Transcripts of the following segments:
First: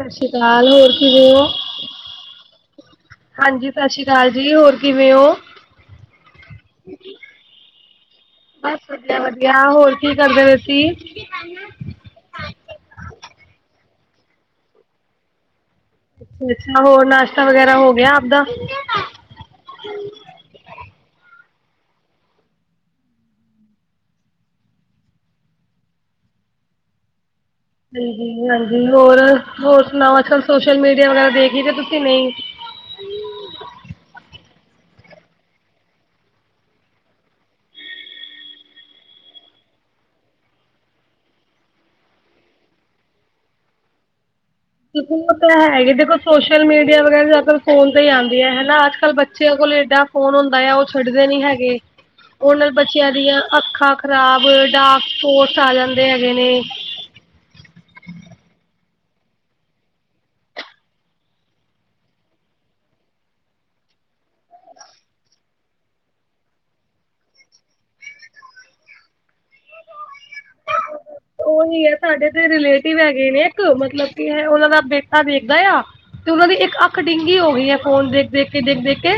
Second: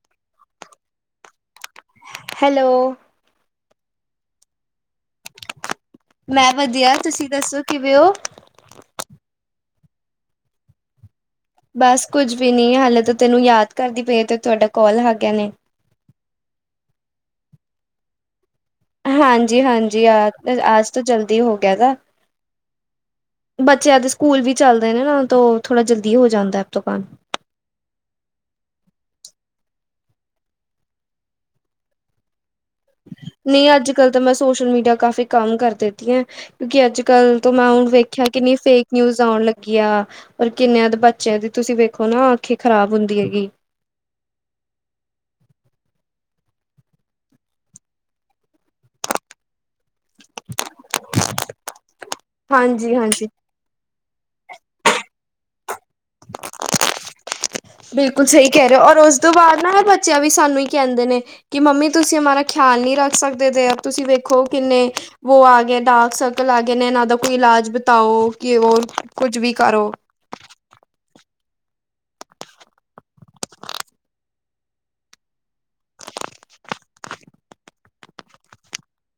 ਸਸੀਕਾਲ ਹੋਰ ਕਿਵੇ ਓ? ਹੈਲੋ ਹਾਂਜੀ ਸਸੀਕਾਲ ਜੀ ਹੋਰ ਕਿਵੇਂ ਓ? ਮੈਂ ਵਧੀਆ ਤੁਸੀਂ ਦੱਸੋ ਕਿਵੇਂ ਓ? ਬਸ ਵਧੀਆ-ਵਧੀਆ ਹੋਰ ਕੀ ਕਰਦੇ ਪਏ ਸੀ? ਬਸ ਕੁੱਝ ਵੀ ਨੀ ਹਾਲੇ ਤਾਂ ਤੈਨੂੰ ਯਾਦ ਕਰਦੀ ਪਈ ਆਂ ਤੇ ਤੁਹਾਡਾ ਕੋਲ [unintelligible] ਨੇ ਅੱਛਿਆ ਹੋਰ ਨਾਸ਼ਤਾ ਵਗੈਰਾ ਹੋਗਿਆ ਆਪਦਾ? ਹਾਂਜੀ-ਹਾਂਜੀ ਆ ਆਜ ਤੋਂ ਜਲਦੀ ਹੋ ਗਿਆ ਦਾ। ਬੱਚਿਆਂ ਦੇ ਸਕੂਲ ਵੀ ਚੱਲਦੇ ਨੇ ਨਾ ਤੋ ਥੋੜ੍ਹਾ ਜਲਦੀ ਹੋ ਜਾਂਦਾ ਅਬ ਤੋ ਕੰਮ। ਹਾਂਜੀ-ਹਾਂਜੀ ਹੋਰ-ਹੋਰ ਸੁਣਾਓ ਅੱਜ-ਕੱਲ ਸੋਸ਼ਲ ਮੀਡੀਆ ਵਗੈਰਾ ਦੇਖੀ [unintelligible] ਤੁਸੀਂ ਨਈ? ਨਈ ਅੱਜ-ਕੱਲ ਤਾਂ ਮੈਂ ਸੋਸ਼ਲ-ਮੀਡੀਆ ਕਾਫੀ ਕਮ ਕਰ ਦਿੱਤੀ ਐ ਕਿਉਂਕੀ ਅੱਜ-ਕੱਲ੍ਹ ਤੋਂ ਮੈਂ ਹੁਣ ਵੇਖਿਆ ਕਿੰਨੀ ਫੇਕ-ਨਿਊਜ਼ ਓਣ ਲੱਗੀ ਆ। ਓਰ ਕਿੰਨੇ ਆ ਦੇ ਬੱਚਿਆਂ ਦੀ ਤੁਸੀਂ ਵੇਖੋ ਨਾ ਅੱਖੀ ਖ਼ਰਾਬ ਹੁੰਦੀ ਹੈਗੀ। ਦੇਖੋ ਓ ਤਾਂ ਹੈਗੇ ਦੇਖੋ ਸੋਸ਼ਲ-ਮੀਡੀਆ ਵਗੈਰਾ [unintelligible] ਫੋਨ ਤੇ ਈ ਆਂਦੀ ਐ ਹੈਨਾ ਅੱਜ-ਕੱਲ੍ਹ ਬੱਚਿਆਂ ਕੋਲ ਏਡਾ ਫੋਨ ਹੁੰਦਾ ਆ ਓ ਛੱਡਦੇ ਨੀ ਹੇਗੈ। [inaudible] ਓ ਨਾਲ ਬੱਚਿਆਂ ਹਾਂਜੀ ਦੀਆਂ ਅੱਖਾਂ ਖ਼ਰਾਬ ਡਾਰਕ ਸਪੋਟਸ ਆ ਜਾਂਦੇ ਹੈਗੇ ਨੇ। ਬਿਲਕੁੱਲ ਸਈ ਕੈ ਰੇ ਓ ਔਰ ਓਸ ਤੋਂ ਬਾਦ ਨਾ ਬੱਚਿਆਂ ਵੀ ਸਾਨੂੰ ਈ ਕੈਂਦੇ ਨੇ ਕੀ ਮੰਮੀ ਤੁਸੀਂ ਅਮਾਰਾ ਖਿਆਲ ਨੀ ਰੱਖ ਸਕਦੇ ਤੇ ਅਬ ਤੁਸੀ ਵੇਖੋ ਕਿੰਨੇ ਵੋ ਆ ਗਏ ਡਾਰਕ ਸਰਕਲ ਆ ਗਏ ਨੇ ਏਨ੍ਹਾ ਦਾ ਕੋਈ ਇਲਾਜ ਬਤਾਓ ਕੀ ਓਰ ਕੁੱਝ ਵੀ ਕਰੋ ਓਹੀ ਐ ਸਾਡੇ ਤੇ ਰਿਲੇਟਿਵ ਹੈਗੇ ਨੇ ਇੱਕ ਮਤਲਬ ਕੀ ਹੈ ਉਨਾਂ ਦਾ ਬੇਟਾ ਵੇਖਦਾ ਆ ਤੇ ਉਨਾਂ ਦੀ ਇੱਕ ਅੱਖ ਡਿੰਗੀ ਹੋ ਗਈ ਐ ਫੋਨ ਦੇਖ-ਦੇਖ ਕੇ ਦੇਖ-ਦੇਖ ਕੇ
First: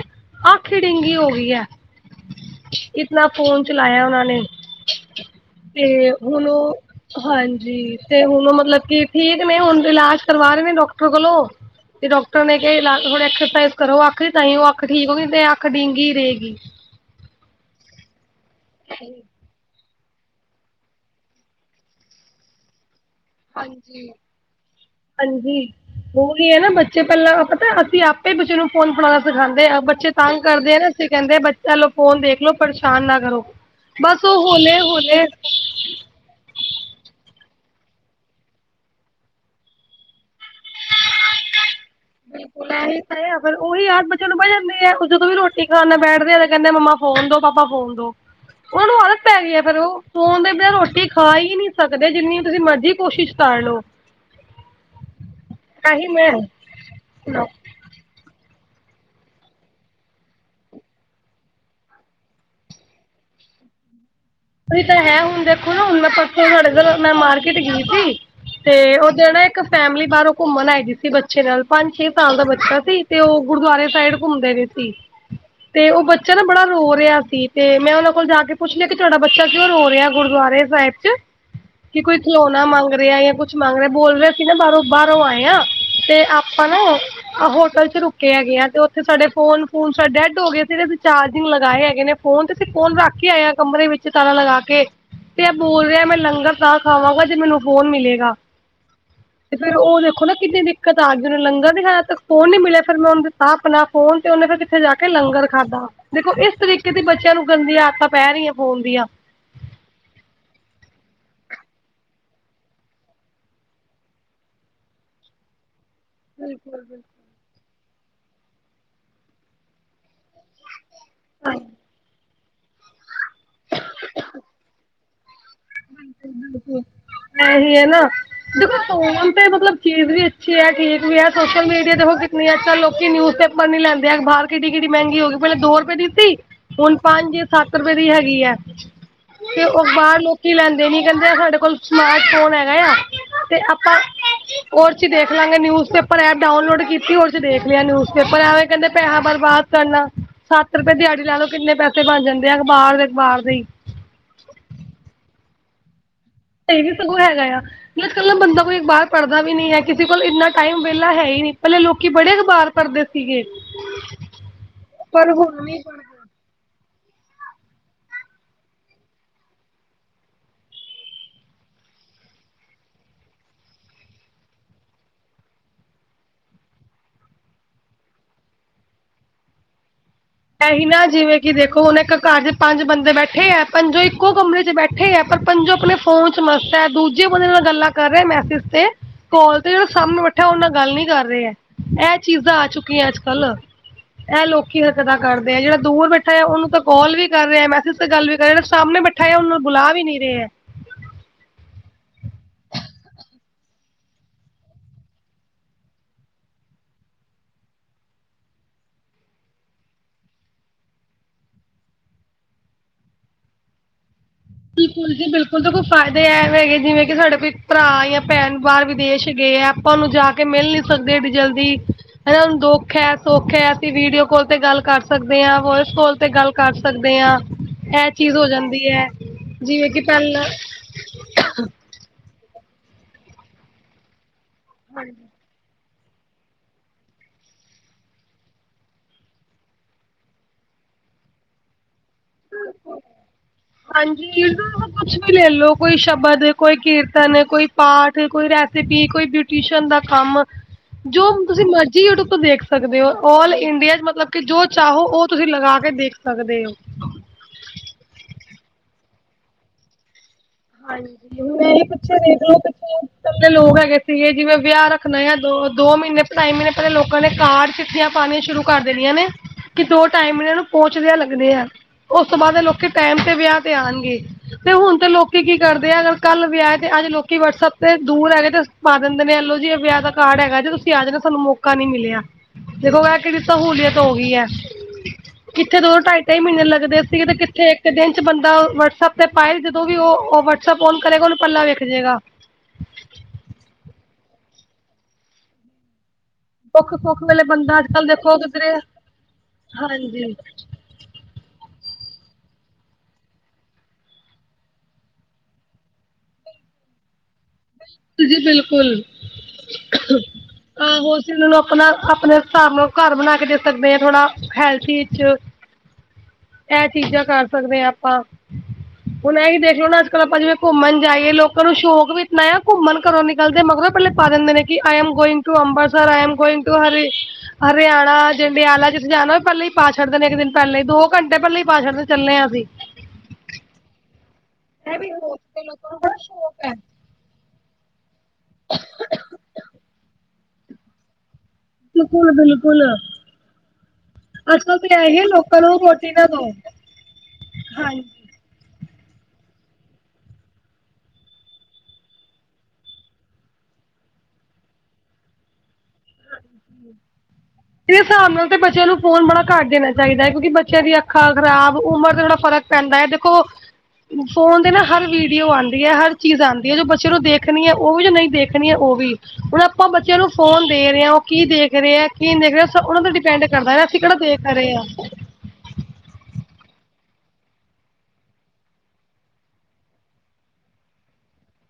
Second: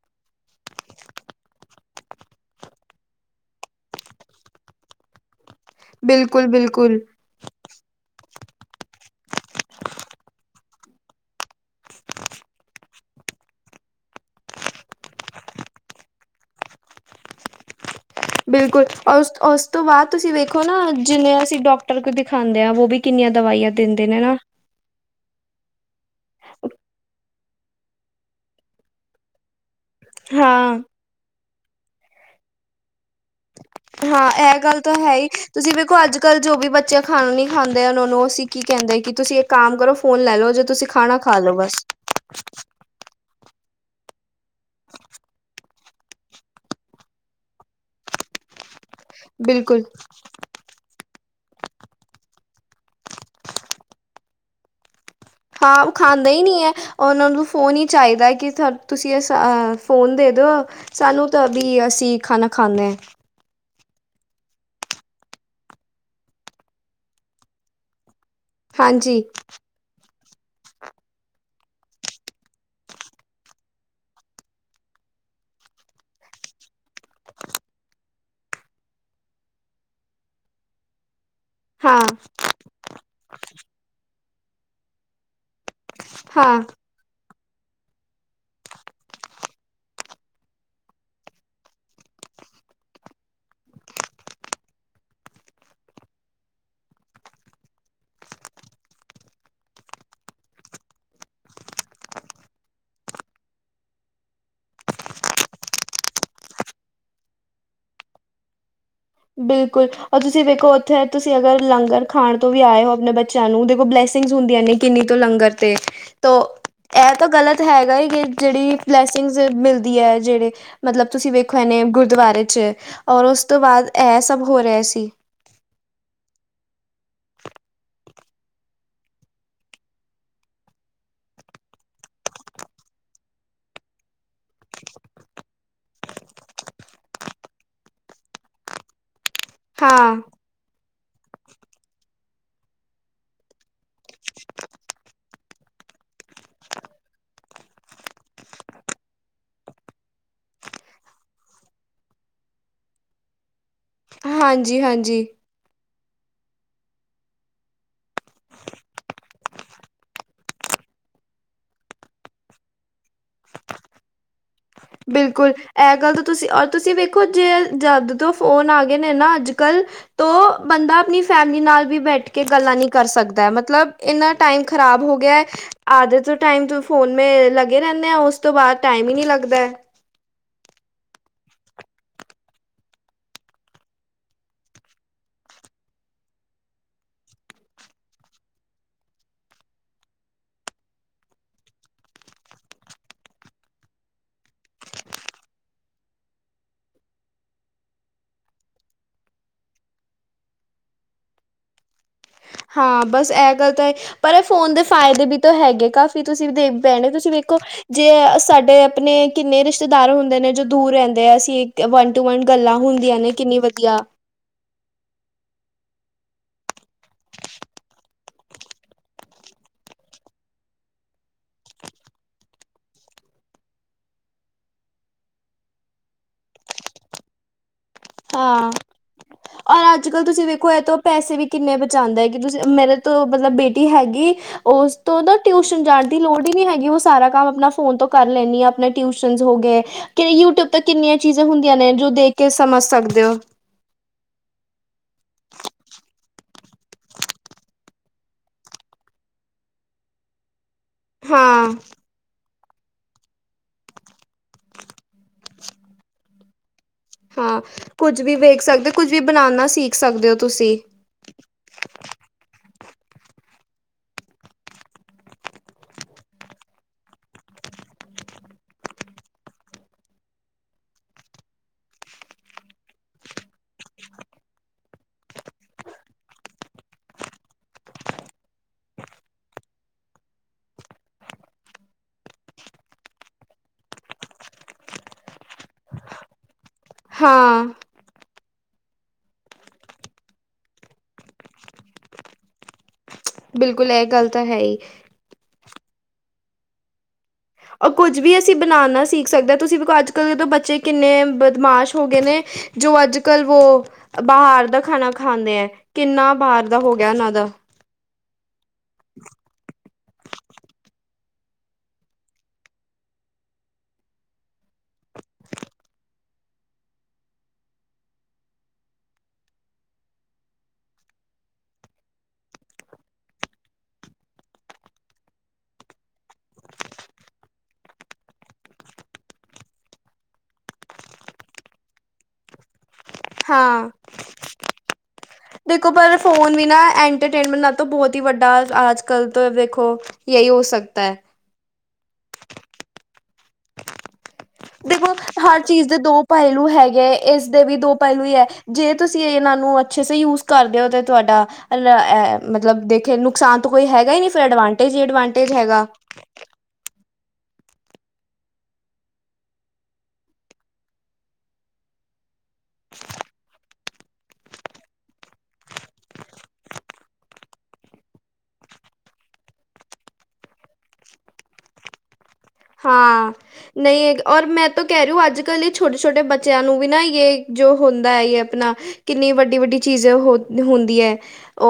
ਅੱਖ ਈ ਡਿੰਗੀ ਹੋ ਗਈ ਐ। ਇਤਨਾ ਫੋਨ ਚਲਾਇਆ ਉਨਾਂ ਨੇ ਤੇ ਬਿਲਕੁਲ ਹੁਣ ਓ ਬਿਲਕੁਲ ਹਾਂਜੀ ਤੇ ਹੁਣ ਮਤਲਵ ਕੀ ਠੀਕ ਨੇ ਹੁਣ ਇਲਾਜ ਕਰਵਾ ਰੇ ਨੇ ਡਾਕਟਰ ਕੋਲੋਂ ਤੇ ਡੋਕਟਰ ਨੇ [unintelligible] ਹੁਣ ਐਕਸਰਸਾਈਜ਼ ਕਰੋ ਅੱਖ ਤਾਂ ਹੀ ਕ ਅੱਖ ਠੀਕ ਹੋਗੀ ਤੇ ਅੱਖ ਡੀਂਗੀ ਰਏਗੀ। ਬਿਲਕੁੱਲ ਓਰ ਉਸ ਓਸ ਤੋਂ ਬਾਦ ਤੁਸੀਂ ਵੇਖੋ ਨਾ ਜਿੰਨੇ ਅਸੀਂ ਡੋਕਟਰ ਕੋ ਦਿਖਾਂਦੇ ਆ ਵੋ ਵੀ ਕਿੰਨੀਆਂ ਦਵਾਈਆਂ ਦਿੰਦੇ ਨੇ ਨਾ। ਹਾਂਜੀ। ਓਹੀ ਐ ਨਾ ਬੱਚੇ ਪੈਲਾਂ ਪਤਾ ਅਸੀਂ ਆਪੇ ਬੱਚੇ ਨੂੰ ਫੋਨ ਫੜਾਣਾ ਸਿਖਾਂਦੇ ਆ ਬੱਚੇ ਤੰਗ ਕਰਦੇ ਆ ਹਾਂ ਨਾ ਅਸੀਂ ਕੈਂਦੇ ਬੱਚਾ ਲੋ ਫੋਨ ਦੇਖ ਲੋ ਪਰੇਸ਼ਾਨ ਨਾ ਕਰੋ। ਬਸ ਹਾਂ, ਉਹ ਐ ਗੱਲ ਤਾਂ ਹੈ ਹੋਲੇ-ਹੋਲੇ ਈ ਤੁਸੀਂ ਵੇਖੋ ਅੱਜ ਕੱਲ੍ਹ ਜੋ ਵੀ ਬੱਚੇ ਖਾਣਾ ਨੀ ਖਾਂਦੇ ਆ ਓਨਾ ਨੂੰ ਅਸੀਂ ਕੀ ਕੈਂਦੇ ਕੀ ਤੁਸੀਂ ਇੱਕ ਕਾਮ ਕਰੋ ਫੋਨ ਲੈਲੋ ਜੇ ਤੁਸੀਂ ਖਾਣਾ ਖਾ ਲਓ ਬਸ ਬਿਲਕੁੱਲ ਐਵੀ ਤਾਂ ਐ ਫੇਰ ਉਹੀ ਆ ਬੱਚਿਆਂ ਨੂੰ ਬੈ ਜਾਂਦੇ ਆ ਜਦੋਂ ਵੀ ਰੋਟੀ ਆਰਾਮ ਨਾਲ ਬੈਠਦੇ ਆ ਤੇ ਕੈਂਦੇ ਆ ਮੰਮਾ ਫੋਨ ਦੋ, ਪਾਪਾ ਫੋਨ ਦੋ। ਉਨਾਂ ਨੂੰ ਆਦਤ ਪੈ ਗਈ ਆ ਫੇਰ ਬਿਲਕੁਲ ਓ ਫੋਨ ਦਿੰਦੇ ਆ ਰੋਟੀ ਖਾ ਈ ਨੀ ਸਕਦੇ ਜਿੰਨੀ ਤੁਸੀਂ ਮਰਜ਼ੀ ਕੋਸ਼ਿਸ਼ ਕਰ ਲੋ। ਹਾਂ ਓ ਇਹੀ ਮੈਂ ਖਾਂਦੇ ਈ ਨਈ ਉਹੀ ਐ ਉਨਾਂ ਨੂੰ ਫੋਨ ਈ ਚਾਈਦਾ ਏ ਕਿ ਤੁਸੀਂ ਅਸ ਅ ਫ਼ੋਨ ਦੇ ਦੋ ਸਾਨੂੰ ਤਾਂ ਵੀ ਅਸੀਂ ਖਾਣਾ ਖਾਂਨੇ ਐ। ਉਹੀ ਤਾਂ ਹੈ ਹੁਣ ਦੇਖੋ ਨਾ ਹੁਣ ਮੈਂ ਪਰਸੋਂ ਤੁਹਾਡੇ ਏਧਰ ਮੈਂ ਮਾਰਕੀਟ ਗੀ ਸੀ ਤੇ ਓ ਹਾਂਜੀ ਦੇਣਾ ਇਕ ਫੈਮਲੀ ਬਾਰੋਂ ਘੁੰਮਣ ਆਈ ਗੀ ਸੀ ਬੱਚੇ ਨਾਲ ਪੰਜ-ਛੇ ਸਾਲ ਦਾ ਬੱਚਾ ਸੀ ਤੇ ਓ ਗੁਰਦੁਆਰੇ ਸਾਈਡ ਘੁੰਮਦੇ ਰੇ ਸੀ ਤੇ ਓ ਬੱਚਾ ਨਾ ਬੜਾ ਰੋ ਰੇਆ ਸੀ ਤੇ ਮੈਂ ਉਨਾਂ ਕੋਲ ਜਾ ਕੇ ਪੁੱਛ ਲਿਆ ਕਿ ਤੁਹਾਡਾ ਬੱਚਾ ਕਿਉਂ ਰੋ ਰੇਆ ਗੁਰਦੁਆਰੇ ਸਾਇਬ ਚ, ਹਾਂ ਕੀ ਕੋਈ ਖਿਲੋ ਣਾ ਮੰਗ ਰੇਆ ਜਾਂ ਕੁਛ ਮੰਗ ਰੇਆ ਬੋਲ ਰੇਆ ਸੀ ਨਾ ਬਾਰੋਂ, ਬਾਰੋਂ ਆਏ ਆ ਤੇ ਹਾਂ ਆਪਾਂ ਨਾ ਆ ਹੋਟਲ' ਚ ਰੁਕੇ ਹੈਗੇ ਆ ਤੇ ਉੱਥੇ ਸਾਡੇ ਫੋਨ ਫੂਨ ਸਾ ਡੈੱਡ ਹੋਗੇ ਅਸੀਂ ਜੇੜੇ ਅਸੀਂ ਚਾਰਜਿੰਗ ਲਗਾਏ ਹੈਗੇ ਨੇ ਫ਼ੋਨ ਤੇ ਅਸੀਂ ਫ਼ੋਨ ਰੱਖ ਕੇ ਆਏ ਆ ਕਮਰੇ ਵਿੱਚ ਤਾਲਾਂ ਲਗਾ ਕੇ ਤੇ ਐ ਬੋਲ ਰੇਆ ਮੈਂ ਲੰਗਰ ਤਾਂ ਖਾਵਾਂਗਾ ਜੇ ਮੈਨੂੰ ਫ਼ੋਨ ਮਿਲੇਗਾ। [inaudible] ਤੇ ਫੇਰ ਓ ਦੇਖੋ ਨਾ ਕਿੰਨੀ ਦਿੱਕਤ ਆਗੀ ਉਨੇ ਲੰਗਰ ਨੀ ਖਾਇਆ ਤੱਕ ਫ਼ੋਨ ਨੀ ਮਿਲਿਆ ਫਿਰ ਮੈਂ ਉਨੂੰ ਦਿੱਤਾ ਆਪਣਾ ਫ਼ੋਨ ਤੇ ਉਨੇ ਫਿਰ ਕਿੱਥੇ ਜਾ ਕੇ ਲੰਗਰ ਖਾਧਾ ਦੇਖੋ ਇਸ ਤਰੀਕੇ ਦੀ ਬੱਚਿਆਂ ਨੂੰ ਗੰਦੀਆਂ ਆਦਤਾਂ ਪੈ ਰੀਆ ਫ਼ੋਨ ਦੀਆਂ। ਬਿਲਕੁੱਲ ਓ ਤੁਸੀਂ ਵੇਖੋ ਉੱਥੇ ਤੁਸੀਂ ਅਗਰ ਲੰਗਰ ਖਾਣ ਤੋਂ ਵੀ ਆਏ ਹੋ ਆਪਣੇ ਬੱ ਚਿਆਂ ਨੂੰ ਦੇਖੋ ਬਲੈਸਿੰਗਜ ਹੁੰਦੀਆਂ ਨੇ ਕਿੰਨੀ ਤੋਂ ਲੰਗਰ ਤੇ। ਤੋਂ ਐ ਤੋਂ ਗ਼ਲਤ ਹੈਗਾ ਕਿ ਜੇੜੀ ਬਲੈਸਿੰਗਜ਼ ਮਿਲਦੀ ਐ ਜੇੜੇ ਮਤਲਬ ਤੁਸੀਂ ਵੇਖੋ ਐਨੇ ਗੁਰਦੁਆਰੇ 'ਚ ਔਰ ਉਸ ਤੋਂ ਬਾਅਦ ਐ ਸਭ ਹੋ ਰੇਆ ਸੀ। ਐਹੀ ਐ ਨਾ ਦੇਖੋ ਫ਼ੋਨ ਪੇ ਮਤਲਬ ਚੀਜ਼ ਵੀ ਅੱਛੀ ਐ, ਠੀਕ ਵੀ ਐ ਸੋਸ਼ਲ ਮੀਡੀਆ ਦੇਖੋ ਕਿਤਨੀ ਅਕਸਰ ਲੋਕੀ ਨਿਊਜ਼ ਪੇ ਪਰ ਨੀ ਲੈਂਦੇ ਆ ਬਾਹਰ ਕਿੰਡੀ-ਕਿੰਡੀ ਮਹਿੰਗੀ ਹੋਗੀ ਪੈਲੇ ਦੋ ਰੁਪਏ ਦੀ ਸੀ ਹੁਣ ਪੰਜ-ਸੱਤ ਰੁਪਏ ਦੀ ਹੈਗੀ ਐ ਤੇ ਓ ਹਾਂ ਬਾਰ ਲੋ ਕੀ ਲੈਂਦੇ ਨੀ ਕੈਂਦੇ ਆ ਸਾਡੇ ਕੋਲ ਸਮਾਰਟ ਫ਼ੋਨ ਹੈਗਾ ਆ ਤੇ ਆਪਾਂ ਓ 'ਚ ਦੇਖ ਲਾਂਗੇ ਨਿਊਜ਼ ਪੇਪਰ ਐਪ ਡਾਵਨਲੋਡ ਕੀਤੀ ਓ 'ਚ ਦੇਖ ਲਿਆ ਨਿਊਜ਼ ਪੇਪਰ ਐਵੇ ਕੈਂਦੇ ਪੈਹਾ ਬਰਬਾਦ ਕਰਨਾ ਸੱਤ ਰੁਪਏ ਦਿਹਾੜੀ ਲੈ ਲੋ ਕਿੰਨੇ ਪੈਸੇ ਬਣ ਜਾਂਦੇ ਆ ਅਖ਼ਬਾਰ ਦੇ, ਅਖ਼ਬਾਰ ਦੇ ਈ। ਹਾਂਜੀ-ਹਾਂਜੀ। ਏ ਵੀ ਸਗੋਂ ਹੈਗਾ ਆ। ਲੇ ਚਲੋ ਬੰਦਾ ਕੋਈ ਅਖ਼ਬਾਰ ਪੜਦਾ ਵੀ ਨੀ ਹੈ ਕਿਸੀ ਕੋਲ ਇੰਨਾ ਟਾਈਮ ਵੇਲਾ ਹੈ ਈ ਨੀ ਪੈਲੇ ਲੋਕੀ ਬੜੇ ਅਖ਼ਬਾਰ ਪੜਦੇ ਸੀਗੇ। ਪਰ ਬਿਲਕੁੱਲ ਹੁਣ ਐ ਗੱਲ ਤੁਸੀਂ ਔਰ ਤੁਸੀਂ ਵੇਖੋ ਜੇ ਜਦ ਤੋਂ ਫ਼ੋਨ ਆਗੇ ਨੇ ਨਾ ਅੱਜ-ਕੱਲ ਤੋਂ ਬੰਦਾ ਆਪਣੀ ਫੈਮਲੀ ਨਾਲ ਵੀ ਬੈਠ ਕੇ ਗੱਲਾਂ ਨੀ ਕਰ ਸਕਦਾ ਮਤਲਬ ਏਨਾਂ ਟਾਈਮ ਖ਼ਰਾਬ ਹੋ ਗਿਆ ਆਧਾ ਤੋਂ ਟਾਈਮ ਫ਼ੋਨ ਮੇ ਲਗੇ ਰੈਂਨੇ ਆ ਉਸ ਤੋਂ ਬਾਅਦ ਟਾਈਮ ਈ ਨੀ ਲੱਗਦਾ ਐ। ਐਹੀ ਨਾ ਜਿਵੇਂ ਕਿ ਦੇਖੋ ਹੁਣ ਇੱਕ ਘਰ 'ਚ ਪੰਜ ਬੰਦੇ ਬੈਠੇ ਐ ਪੰਜੋਂ ਇੱਕੋ ਕਮਰੇ 'ਚ ਬੈ ਠੇ ਐ ਪਰ ਪੰਜੋ ਆਪਣੇ ਫ਼ੋਨ 'ਚ ਮਸਤ ਐ ਦੂਜੇ ਬੰਦੇ ਨਾਲ ਗੱਲਾਂ ਕਰ ਰੇ ਮੈਸੇਜ ਤੇ ਕਾਲ ਤੇ ਜੇੜਾ ਸਾਹਮਣੇ ਬੈਠਿਆ ਓ ਨਾਲ ਗੱਲ ਨੀ ਕਰ ਰੇ ਐ ਏ ਚੀਜ਼ਾਂ ਆ ਚੁੱਕੀਆਂ ਅੱਜ-ਕੱਲ। ਐ ਲੋਕੀ ਗੱਲਾ ਕਰਦੇ ਆ, ਜਿਹੜਾ ਦੂਰ ਬੈਠਾ ਆ ਉਹਨੂੰ ਤਾਂ ਕਾਲ ਵੀ ਕਰ ਰੇ ਮੈਸੇਜ ਤੇ ਵੀ ਗੱਲ ਵੀ ਕਰ ਰੇ, ਜਿਹੜਾ ਸਾਹਮਣੇਂ ਬੈਠੇ ਬੈਠਾ ਉਹਨੂੰ ਬੁਲਾ ਵੀ ਨੀ ਰਹੇ ਐ। ਹਾਂ ਬਸ ਐਹ ਗੱਲ ਤਾਂ ਪਰ ਏਂ ਫੋਨ ਦੇ ਫਾਇਦੇ ਵੀ ਤੋ ਹੈਗੇ ਕਾਫੀ, ਤੁਸੀਂ ਵੀ ਦੇ ਭੈਣੇ ਤੁਸੀਂ ਵੇਖੋ ਜੇ ਸਾਡੇ ਆਪਣੇ ਕਿੰਨੇ ਰਿਸ਼ਤੇਦਾਰ ਹੁੰਦੇ ਨੇ, ਜੋ ਦੂਰ ਰਹਿੰਦੇ ਆ ਅਸੀਂ ਵ ਟੂ ਵਨ ਗੱਲਾਂ ਹੁੰਦੀਆਂ ਨੇ ਕਿੰਨੀ ਵਧੀਆਂ ਬਿਲਕੁਲ ਜੀ ਬਿਲਕੁਲ ਤਾਂ ਦੇਖੋ ਫਾਇਦੇ ਐਂ ਹੈਗੇ ਜਿਵੇਂ ਕਿ ਸਾਡੇ ਕੋਈ ਭਰਾ ਜਾਂ ਭੈਣ ਬਾਹਰ ਵਿਦੇਸ਼ ਗਏ ਆ। ਆਪਾਂ ਉਹਨੂੰ ਜਾ ਕੇ ਮਿਲ ਨੀ ਸਕਦੇ ਵੀ ਜਲਦੀ ਹਨਾ ਉਹਨੂੰ ਦੁੱਖ ਐ ਸੁੱਖ ਐ, ਅਸੀਂ ਵੀਡੀਓ ਕਾਲ ਤੇ ਗੱਲ ਕਰ ਸਕਦੇ ਆ ਵੋਇਸ ਕਾਲ ਤੇ ਗੱਲ ਕਰ ਸਕਦੇ ਆ, ਐਹ ਚੀਜ਼ ਹੋ ਹਾਂ ਜਾਂਦੀ ਐ। ਔਰ ਅੱਜ ਕੱਲ ਤੁਸੀਂ ਵੇਖੋ ਐਹ ਤੋਂ ਪੈਸੇ ਵੀ ਕਿੰਨੇ ਬਚਾਉਂਦਾ ਹੈ, ਕਿ ਤੁਸੀਂ ਮੇਰੇ ਤੋਂ ਮਤਲਬ ਬੇਟੀ ਹੈਗੀ ਉਸ ਤੋਂ ਨਾ ਟਿਊਸ਼ਨ ਜਾਣ ਦੀ ਲੋੜ ਈ ਨੀ ਹੈਗੀ, ਉਹ ਸਾਰਾ ਕੰਮ ਆਪਣਾ ਫੋਨ ਤੋਂ ਕਰ ਲੈਂਨੀ ਆਂ, ਆਪਣੇ ਟਿਊਸ਼ਨਸ ਹੋ ਗਏ। ਕਿ ਯੂਟਿਊਬ ਤੇ ਕਿੰਨੀਆਂ ਚੀਜ਼ਾਂ ਹੁੰਦੀਆਂ ਨੇ ਜੋ ਦੇਖ ਕੇ ਸਮਝ ਸਕਦੇ ਓ। ਹਾਂਜੀ ਕੁੱਛ ਵੀ ਲੇਲੋ ਕੋਈ ਸ਼ਬਦ, ਕੋਈ ਕੀਰਤਨ ਕੋਈ ਪਾਠ, ਕੋਈ ਰੈਸਪੀ ਕੋਈ, ਬਿਊਟੀਸਨ ਦਾ ਕੰਮ ਜੋ ਤੁਸੀਂ ਹਾਂ ਮਰਜੀ ਯੂਟਿਊਬ ਤੋਂ ਦੇਖ ਸਕ ਸਕਦੇ ਓ, ਆਲ ਇੰਡੀਆ ਚ ਮਤਲਬ ਕਿ ਜੋ ਚਾਹੋ ਉਹ ਤੁਸੀਂ ਲਗਾ ਕੇ ਦੇਖ ਸਕਦੇ ਓ। ਹਾਂ, ਕੁੱਝ ਵੀ ਵੇਖ ਸਕਦੇ ਕੁੱਝ ਵੀ ਬਣਾਣਾ ਸੀਖ ਸਕਦੇ ਓ ਤੁਸੀਂ। ਹਾਂਜੀ। ਨਹੀਂ ਪਿੱਛੇ ਦੇਖਲੋ, ਪਿੱਛੇ ਇਕੱਲੇ ਲੋਕ ਹੈਗੇ ਸੀਗੇ ਜਿਵੇਂ ਵਿਆਹ ਰੱਖਣਾ ਆ ਦੋ-ਦੋ ਮਹੀਨੇ ਟਾਈ ਮਹੀਨੇ ਪਹਿਲੇ ਲੋਕਾਂ ਨੇ ਕਾਰਡ- ਚਿੱਠੀਆਂ ਪਾਣੀਆਂ ਸ਼ੁਰੂ ਕਰ ਦੇਣੀਆਂ ਨੇ। ਕਿ ਦੋ ਟਾਇਮ ਮਹੀਨੇ ਇਨਾਂ ਨੂੰ ਪਹੁੰਚਦਿਆ ਲੱਗਣੇ ਆ, ਉਸ ਤੋਂ ਬਾਅਦ ਲੋਕੀ ਟਾਇਮ ਤੇ ਵਿਆਹ ਤੇ ਆਣਗੇ। ਤੇ ਹੁਣ ਲੋ ਲੋਕੀ ਕੀ ਕਰਦੇ ਆ, ਅਗਰ ਕੱਲ ਵਿਆਹ ਤੇ ਅੱਜ ਲੋਕੀ ਵਟਸਐਪ ਤੇ ਦੂਰ ਹੈਗੇ ਤੇ ਪਾ ਦਿੰਦੇਂ ਨੇ ਐਲੋ ਜੀ ਵਿਆਹ ਦਾ ਕਾਰਡ ਹੈਗਾ ਜੇ, ਤੁਸੀਂ ਆ ਜਾਣਾ ਸਾਂਨੂੰ ਮੌਕਾ ਨੀ ਮਿਲਿਆ। ਦੇਖੋ ਐਹ ਕਿੱਡੀ ਸਹੂਲੀਅਤ ਹੋ ਗਈ ਐ, ਕਿੱਥੇ ਦੋ ਢਾਈ- ਢਾਈ ਮਹੀਨੇ ਲੱ ਦੇ ਸੀਗੇ ਤੇ ਹਾਂ ਕਿੱਥੇ ਇੱਕ ਦਿਨ ਚ ਬੰਦਾ ਵਟਸਐਪ ਤੇ ਪਾਏ, ਜਦੋਂ ਵੀ ਉਹ ਉਹ ਵੱਟਸਐਪ ਓਨ ਕਰੇਗਾ, ਓਨੂੰ ਪੱਲਾ ਵੇਖ ਜੇਗਾ। ਬਿਲਕੁਲ ਐ ਗੱਲ ਤਾਂ ਹੈ ਈ। ਸੁੱਖ-ਸੁੱਖ ਵੇਲੇ ਬੰ ਕੁੱਝ ਵੀ ਅਸੀਂ ਬਣਾਣਾ ਸੀਖ ਸਕਦੇ ਆ, ਤੁਸੀਂ ਦੇਖੋ ਅੱਜ- ਹਾਂਜੀ ਕੱਲ ਤੋ ਬੱਚੇ ਕਿੰਨੇ ਬਦਮਾਸ਼ ਹੋ ਗਏ ਨੇ। ਜੋ ਅੱਜ-ਕੱਲ ਵੋ ਬਾਹਰ ਦਾ ਖਾਣਾ ਖਾਂਦੇ ਐ, ਕਿੰਨਾ ਬਾਹਰ ਦਾ ਹੋ ਗਿਆ ਉਨਾਂ ਦਾ ਜੀ ਬਿਲਕੁਲ। ਆਹੋ ਅਸੀਂ ਓਨਾ ਨੂੰ ਆਪਣਾ ਆਪਣੇ ਹਿਸਾਬ ਨਾਲ ਘਰ ਬਣਾ ਕੇ ਦੇ ਸਕਦੇ ਆ ਥੋੜਾ। ਹੈਲਥੀ ਇੰਚ ਐਹ ਚੀਜ਼ਾਂ ਕਰ ਸਕਦੇ ਆ ਆਪਾਂ ਹੁਣ ਇਹ ਵੀ ਦੇਖ ਲੋ ਨਾ ਅੱਜ-ਕੱਲ ਆਪਾਂ ਜਿਵੇਂ ਘੁੰਮਣ ਜਾਈਏ, ਲੋਕਾਂ ਨੂੰ ਸ਼ੌਕ ਵੀ ਇਤਨਾ ਆ ਘੁੰਮਣ ਘਰੋਂ ਨਿਕਲਦੇ ਮਗਰੋਂ ਪਹਿਲੇ ਪਾ ਦਿੰਦੇ ਨੇ, ਕਿ I'm going to Amritsar, I'm going to ਹਰਿ ਹਰਿਆਣਾ, ਜੰਡਿਆਲਾ ਜਿੱਥੇ ਜਾਣਾ ਪਹਿਲੇ ਈ ਪਾ ਛਡਦੇ ਨੇ, ਇੱਕ ਦਿਨ ਪਹਿਲਾਂ ਈ ਦੋ ਘੰਟੇ ਪਹਿਲੇ ਈ ਪਾ ਛੱਡਦੇ ਚੱਲੇ ਆਂ ਅਸੀਂ‌ ਹਾਂ। ਐਵੀਂ ਹੋਣ ਦੇਖੋ ਪਰ ਫੋਨ ਵੀ ਨਾ ਐਂਟਰਟੇਨਮੈਂਟ ਤੋਂ ਬਹੁਤ ਈ ਵੱਡਾ ਆਜ-ਕਲ ਤੋਂ ਵੇਖੋ ਯਹੀ ਹੋ ਸਕਤਾ ਹੈ। ਬਿਲਕੁਲ-ਬਿਲਕੁਲ। ਦੇਖੋ ਹਰ ਲੋਕਾਂ ਨੂੰ ਚੀਜ਼ ਦੇ ਰੋਟੀ ਦੋ ਨਾ ਪਹਿਲੂ ਹੈਗੇ। ਇਸ ਦੇ ਵੀ ਹਾਂਜੀ ਪੈਲੂ ਈ ਐ। ਜੇ ਤੁਸੀਂ ਇਨਾਂ ਨੂੰ ਅੱਛੇ ਸੇ ਯੂਸ ਕਰਦੇ ਓ ਤੇ ਤੁਆਡਾ ਆ ਲੈ ਐ, ਮਤਲਵ ਦੇਖੇ ਨੁਕਸਾਨ ਤੋ ਕੋਈ ਹੈਗਾ ਈ ਨੀ। ਫਿਰ ਐਡਵਾਂਟੇਜ ਈ ਐਡਵਾਂਟੇਜ ਹੈਗਾ। [inaudible] ਇਹਦੇ ਸਾਬ੍ਹ ਨਾਲ ਤੇ ਬੱਚਿਆਂ ਨੂੰ ਫ਼ੋਨ ਬੜਾ ਘੱਟ ਦੇਣਾ ਚਾਹੀਦਾ ਏ। ਕਿਉਂਕਿ ਬੱਚਿਆਂ ਦੀਆਂ ਅੱਖਾਂ ਖ਼ਰਾਬ, ਉਮਰ ਤੇ ਥੋੜਾ ਫ਼ਰਕ ਪੈਂਦਾ ਆ। ਦੇਖੋ ਫ਼ੋਨ ਤੇ ਨਾ ਹਰ ਵੀਡੀਓ ਆਂਦੀ ਐ। ਹਰ ਚੀਜ਼ ਆਂਦੀ ਏ। ਜੋ ਬੱਚੇ ਨੂੰ ਦੇਖਣੀ ਐ, ਉਹ ਵੀ। ਜੋ ਨਹੀਂ ਦੇਖਣੀ ਐ, ਉਹ ਵੀ। ਹੁਣ ਆਪਾਂ ਬੱਚਿਆਂ ਨੂੰ ਫ਼ੋਨ ਦੇ ਰਹੇ ਆ। ਉਹ ਕੀ ਦੇਖ ਰਹੇ, ਕੀ ਨੀ ਦੇਖ ਰਹੇ ਉਹਨਾਂ ਤੇ ਹਾਂ, ਡਿਪੈਂਡ ਕਰਦਾ ਹੈ ਅਸੀਂ ਨਹੀਂ ਕਿਹੜਾ ਦੇਖ ਔਰ ਮੈਂ ਰਹੇ ਹਾਂ ਤੋਂ ਕੇਅ ਰੀਊ, ਅੱਜ-ਕੱਲ੍ਹ ਈ ਛੋਟੇ-ਛੋਟੇ ਬੱਚਿਆਂ ਨੂੰ ਵੀ ਨਾ, ਯੇ ਜੋ ਹੁੰਦਾ ਯੇ ਅਪਣਾ ਕਿੰਨੀ ਵੱਡੀ-ਵੱਡੀ ਚੀਜ਼ੇ ਹੋ ਹੁੰਦੀ ਐ।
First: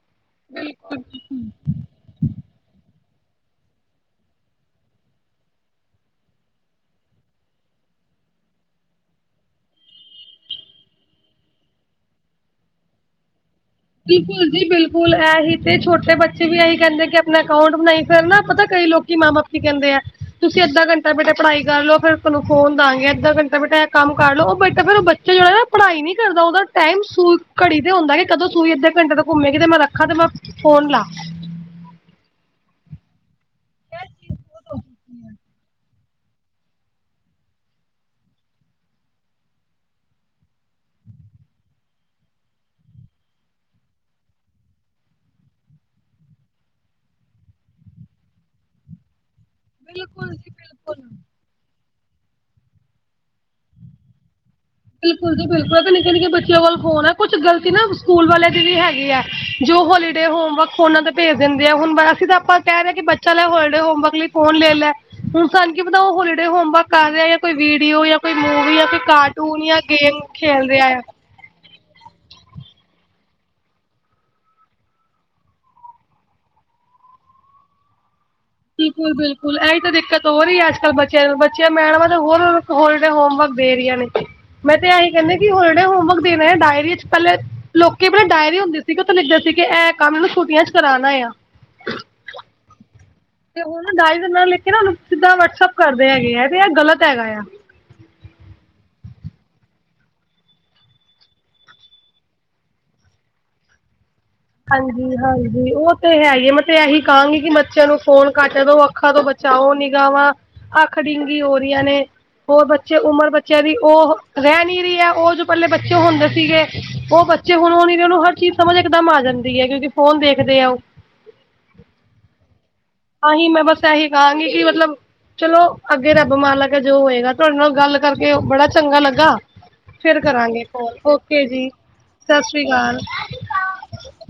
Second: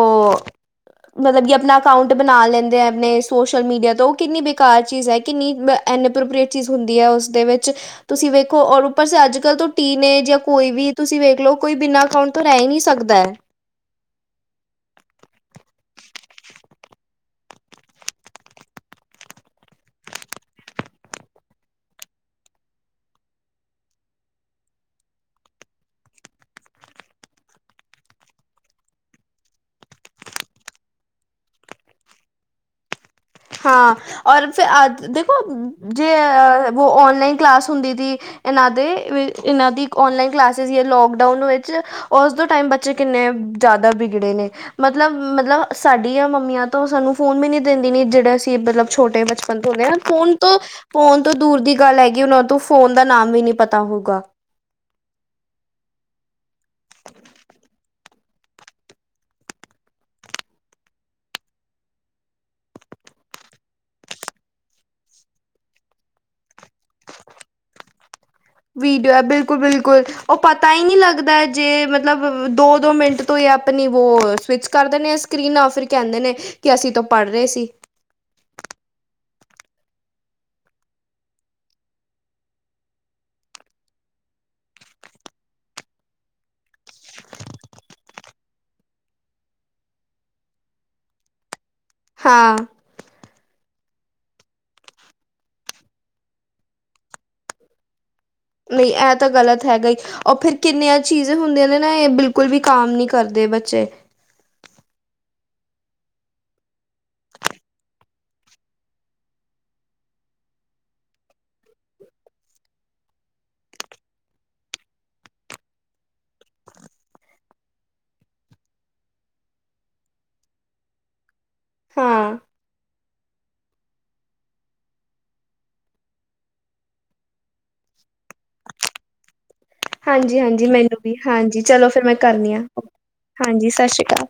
ਉਹ ਬਿਲਕੁੱਲ ਜੀ। ਮਤਲਬ ਕਿ ਆਪਣਾ ਅਕਾਊਂਟ ਬਣਾ ਲੇਂਦੇ। ਆਪਣੇ ਸੋਸ਼ਲ-ਮੀਡੀਆ ਤੋਂ ਉਹ ਕਿੰਨੀ ਬੇਕਾਰ ਚੀਜ਼ ਐ। ਕਿੰਨੀ ਬ ਐਨ ਏ। ਪਰ-ਪਰ ਇਹ ਚੀਜ਼ ਹੁੰਦੀ ਐ, ਉਸ ਦੇ ਵਿੱਚ ਤੁਸੀਂ ਵੇਖੋ, ਔਰ ਉੱਪਰ ਸੇ ਅੱਜ-ਕੱਲ੍ਹ ਤੋਂ ਟੀਨ‌ਏਜ਼ ਜਾਂ ਕੋਈ ਵੀ, ਤੁਸੀਂ ਵੇਖਲੋ ਕੋਈ ਬਿਨਾ ਅਕਾਂਟ ਤੋ ਰੈ ਈ ਨ੍ਹੀਂ ਸਕਦਾ ਐ। ਬਿਲਕੁਲ ਜੀ, ਬਿਲਕੁਲ। ਇਹੀ ਤੇ ਛੋਟੇ ਬੱਚੇ ਵੀ ਇਹੀ ਕਹਿੰਦੇ ਕਿ ਆਪਣਾ ਅਕਾਊਂਟ ਬਣਾਈ। ਫਿਰਨਾ ਪਤਾ ਕਈ ਲੋਕ ਕੀ ਮਾਂ ਬਾਪ ਕੀ ਕਹਿੰਦੇ ਐ। ਤੁਸੀਂ ਅੱਧਾ ਘੰਟਾ ਬੇਟਾ ਪੜ੍ਹਾਈ ਕਰਲੋ। ਫਿਰ ਤਹਾਨੂੰ ਫ਼ੋਨ ਦਾਂ ਗੇ। ਅੱਧਾ ਘੰਟਾ ਬੇਟਾ ਐਹ ਕੰਮ ਕਰਲੋ। ਉਹ ਬੈਠਾ ਫਿਰ ਉਹ ਬੱਚਾ ਜਿਹੜਾ ਨਾ ਉਹ ਪੜ੍ਹਾਈ ਨੀ ਕਰਦਾ। ਉਹਦਾ ਟਾਈਮ ਸੂ ਘੜੀ ਤੇ ਹੁੰਦਾ ਕੇ ਕਦੋਂ ਸੂਈ ਅੱਧੇ ਘੰਟੇ ਤੋਂ ਘੁੰਮੇਗੀ ਤੇ ਮੈਂ ਰੱਖਾ ਤੇ ਮੈਂ ਫ਼ੋਨ ਲਾ ਹਾਂ, ਔਰ ਫ, ਅੱ ਦੇਖੋ, ਜੇ ਬ ਔਨਲਾਈਨ ਕਲਾਸ ਹੁੰਦੀ ਦੀ ਇਹਨਾਂ ਦੇ, ਇਹਨਾਂ ਦੀ ਔਨਲਾਈਨ ਕਲਾਸਜ ਲੋਕਡਾਊਨ ਵਿੱਚ ਉਸਦੇ ਟਾਈਮ ਬੱਚੇ ਕਿੰਨੇ ਜ਼ਿਆਦਾ ਵਿਗੜੇ ਨੇ। ਮਤਲਬ-ਮਤਲਬ, ਸਾਡੀਆ ਮੰਮੀਆਂ ਤੋਂ ਸਾਨੂੰ ਫ਼ੋਨ ਵੀ ਨੀ ਦਿੰਦੀ ਨੇ ਅਸੀਂ ਮਤਲਬ, ਛੋਟੇ ਬਚਪਨ ਤੋਂ ਰਹੇ ਹਾਂ। ਫ਼ੋਨ ਤੋਂ ਫ਼ੋਨ ਤੋਂ ਦੂਰ ਦੀ ਗੱਲ ਹੈਗੀ। ਉਹਨਾਂ ਤੋਂ ਫ਼ੋਨ ਦਾ ਨਾਮ ਵੀ ਨੀ ਪਤਾ ਹੋਊਗਾ। ਬਿਲਕੁਲ ਜੀ, ਬਿਲਕੁਲ। ਤੇ ਨਿੱਕੇ-ਨਿੱਕੇ ਬੱਚਿਆਂ ਕੋਲ ਫ਼ੋਨ ਐ। ਕੁਛ ਗ਼ਲਤੀ ਨਾ ਸਕੂਲ ਵਾਲਿਆਂ ਦੀ ਵੀ ਹੈਗੀ ਐਂ। ਜੋ ਹੋਲੀਡੇ-ਹੋਮਵਰਕ ਫ਼ੋਨਾਂ ਤੇ ਭੇਜ ਦਿੰਦੇ ਆ। ਹੁਣ ਮੈਂ, ਅਸੀਂ ਤਾਂ ਆਪਾਂ ਕਹਿ ਰਹੇ ਕਿ ਬੱ ਚਲ ਐਹ ਹੋਲਡੇ-ਹੋਮਵਰਕ ਲਈ ਫ਼ੋਨ ਲੇਲੈ। ਹੁਣ ਸਾਨੂੰ ਕੀ ਪਤਾ, ਉਹ ਹੋਲੀਡੇ ਹੋਮਵਰਕ ਕਰ ਰਿਹਾ। ਜਾਂ ਕੋਈ ਵੀਡੀਓ ਜਾਂ ਕੋਈ ਮੂਵੀ ਜਾਂ ਕੋਈ ਵੀਡੀਓ ਐ। ਕਾਰਟੂਨ ਜਾਂ ਬਿਲਕੁਲ-ਬਿਲਕੁਲ। ਗੇਮ ਉਹ ਖੇਲ ਪਤਾ ਈ ਰਿਹਾ ਨੀ ਆ ਲੱਗ ਲਗਦਾ ਜੇ ਮਤਲਬ, ਦੋ-ਦੋ ਮਿੰਟ ਤੋਂ ਇਹ ਆਪਣੀ ਵੋ, ਸਵਿੱਚ ਕਰ ਦੇਨੇ ਆ ਸਕ੍ਰੀਨ। ਨਾ ਫਿਰ ਕਹਿੰਦੇ ਨੇ ‌ ਕਿ ਅਸੀਂ ਤੋਂ ਪੜ੍ਹ ਰਹੇ ਸੀ। ਬਿਲਕੁੱਲ-ਬਿਲਕੁੱਲ। ਐਈ ਤੇ ਦਿੱਕਤ ਹੋ ਰਹੀ ਐ, ਅੱਜ-ਕੱਲ੍ਹ ਬੱਚਿਆਂ ਨੂੰ। ਬੱਚੇ ਮੈਡਮਾਂ ਦੇ ਹੋਰ ਹੋਲੀ-ਡੇ-ਹੋਮਵਰਕ ਦੇ ਰਹੀਆਂ ਨੇ। ਮੈਂ ਤੇ ਐਹੀ ਕਹਿੰਨੀ ਕਿ ਹੋਲੀ-ਡੇ-ਹੋਮਵਰਕ ਦੇਣਾ ਐ। ਡਾਇਰੀ 'ਚ ਪਹਿਲੇ ਲੋਕੀ ਆਪਣੇ ਡਾਇਰੀ ਹੁੰਦੀ ਸੀ। ਕਿ ਉਥੇ ਲਿਖਦੇ ਸੀ ਕਿ ਇਹ ਕੰਮ ਛੁੱਟੀਆਂ 'ਚ ਕਰਾਂਣਾ ਆ। ਹਾਂ। ਤੇ ਹੁਣ ਉਹ ਡਾਇਰੀ ਦੇ ਨਾ ਲਿਖਕੇ ਨਾ। ਉਹਨੂੰ ਸਿੱਧਾ ਵਟਸਐਪ ਕਰਦੇ ਹੈਗੇ ਆ ਤੇ ਇਹ ਗ਼ਲਤ ਹੈਗਾ ਆ। ਨਹੀਂ, ਐਹ ਤਾਂ ਗ਼ਲਤ ਹੈਗਾ ਈ ਉਹ ਫਿਰ ਕਿੰਨੀਆਂ ਚੀਜ਼ੇ ਹੁੰਦੀਆਂ ਨੇ ਨਾ। ਇਹ ਬਿਲਕੁਲ ਵੀ ਕਾਮ ਨੀ ਕਰਦੇ ਬੱਚੇ। ਹਾਂਜੀ-ਹਾਂਜੀ। ਉਹ ਤੇ ਹੈਈ ਐ। ਮੈਂ ਤੇ ਐਹੀ ਕਹਾਂਗੀ ਕਿ ਬੱਚਿਆਂ ਨੂੰ ਫ਼ੋਨ ਘੱਟ ਦ‌ਓ। ਉਹ ਅੱਖਾਂ ਤੋਂ ਬਚਾਓ ਨਿਗ੍ਹਾਵਾ। ਅੱਖ ਡਿੰਗੀ ਹੋਰੀਆਂ ਨੇ ਹੋਰ ਬੱਚੇ, ਉਮਰ ਬੱਚਿਆਂ ਦੀ ਉਹ ਰਹਿ ਨੀ ਰੀ ਐ। ਉਹ ਜੋ ਪਹਿਲੇ ਬੱਚੇ ਹੁੰਦੇ ਸੀਗੇ। ਉਹ ਬ 'ਚੇ, ਹੁਣ-ਹੁਣ ਇਹਨਾਂ ਨੂੰ ਹਰ ਚੀਜ਼ ਸਮਝ ਇਕਦਮ ਆ ਜਾਂਦੀ ਐ। ਕਿਉਂਕਿ ਫੋਨ ਦੇਖਦੇ ਆ ਉਹ। ਹਾਂ ਆ ਆਹੀ ਈ ਮੈਂ ਬਸ ਐਹੀ ਈ ਕਹਾਂਗੀ ਕਿ ਮਤਲਬ ਚਲੋ ਓ ਅੱਗੇ ਰੱਬ ਮਾਲਾਕ ਜੋ ਹੋਏਗਾ ਤੁਹਾਡੇ ਕਰਕੇ ਬੜਾ ਚੰਗਾ ਲੱਗਾ ਆ ਹਾਂਜੀ ਈ ਹਾਂਜੀ ਈ ਮੈਨੂੰ ਵੀ ਹਾਂਜੀ ਈ ਜੀ ਚਲੋ ਫਿਰ ਮੈਂ ਸਤਿ ਕਰਦੀ ਆ ਸ੍ਰੀ ਅਕਾਲ। ਹਾਂਜੀ ਈ ਸਸਰੀ ਕਾਲ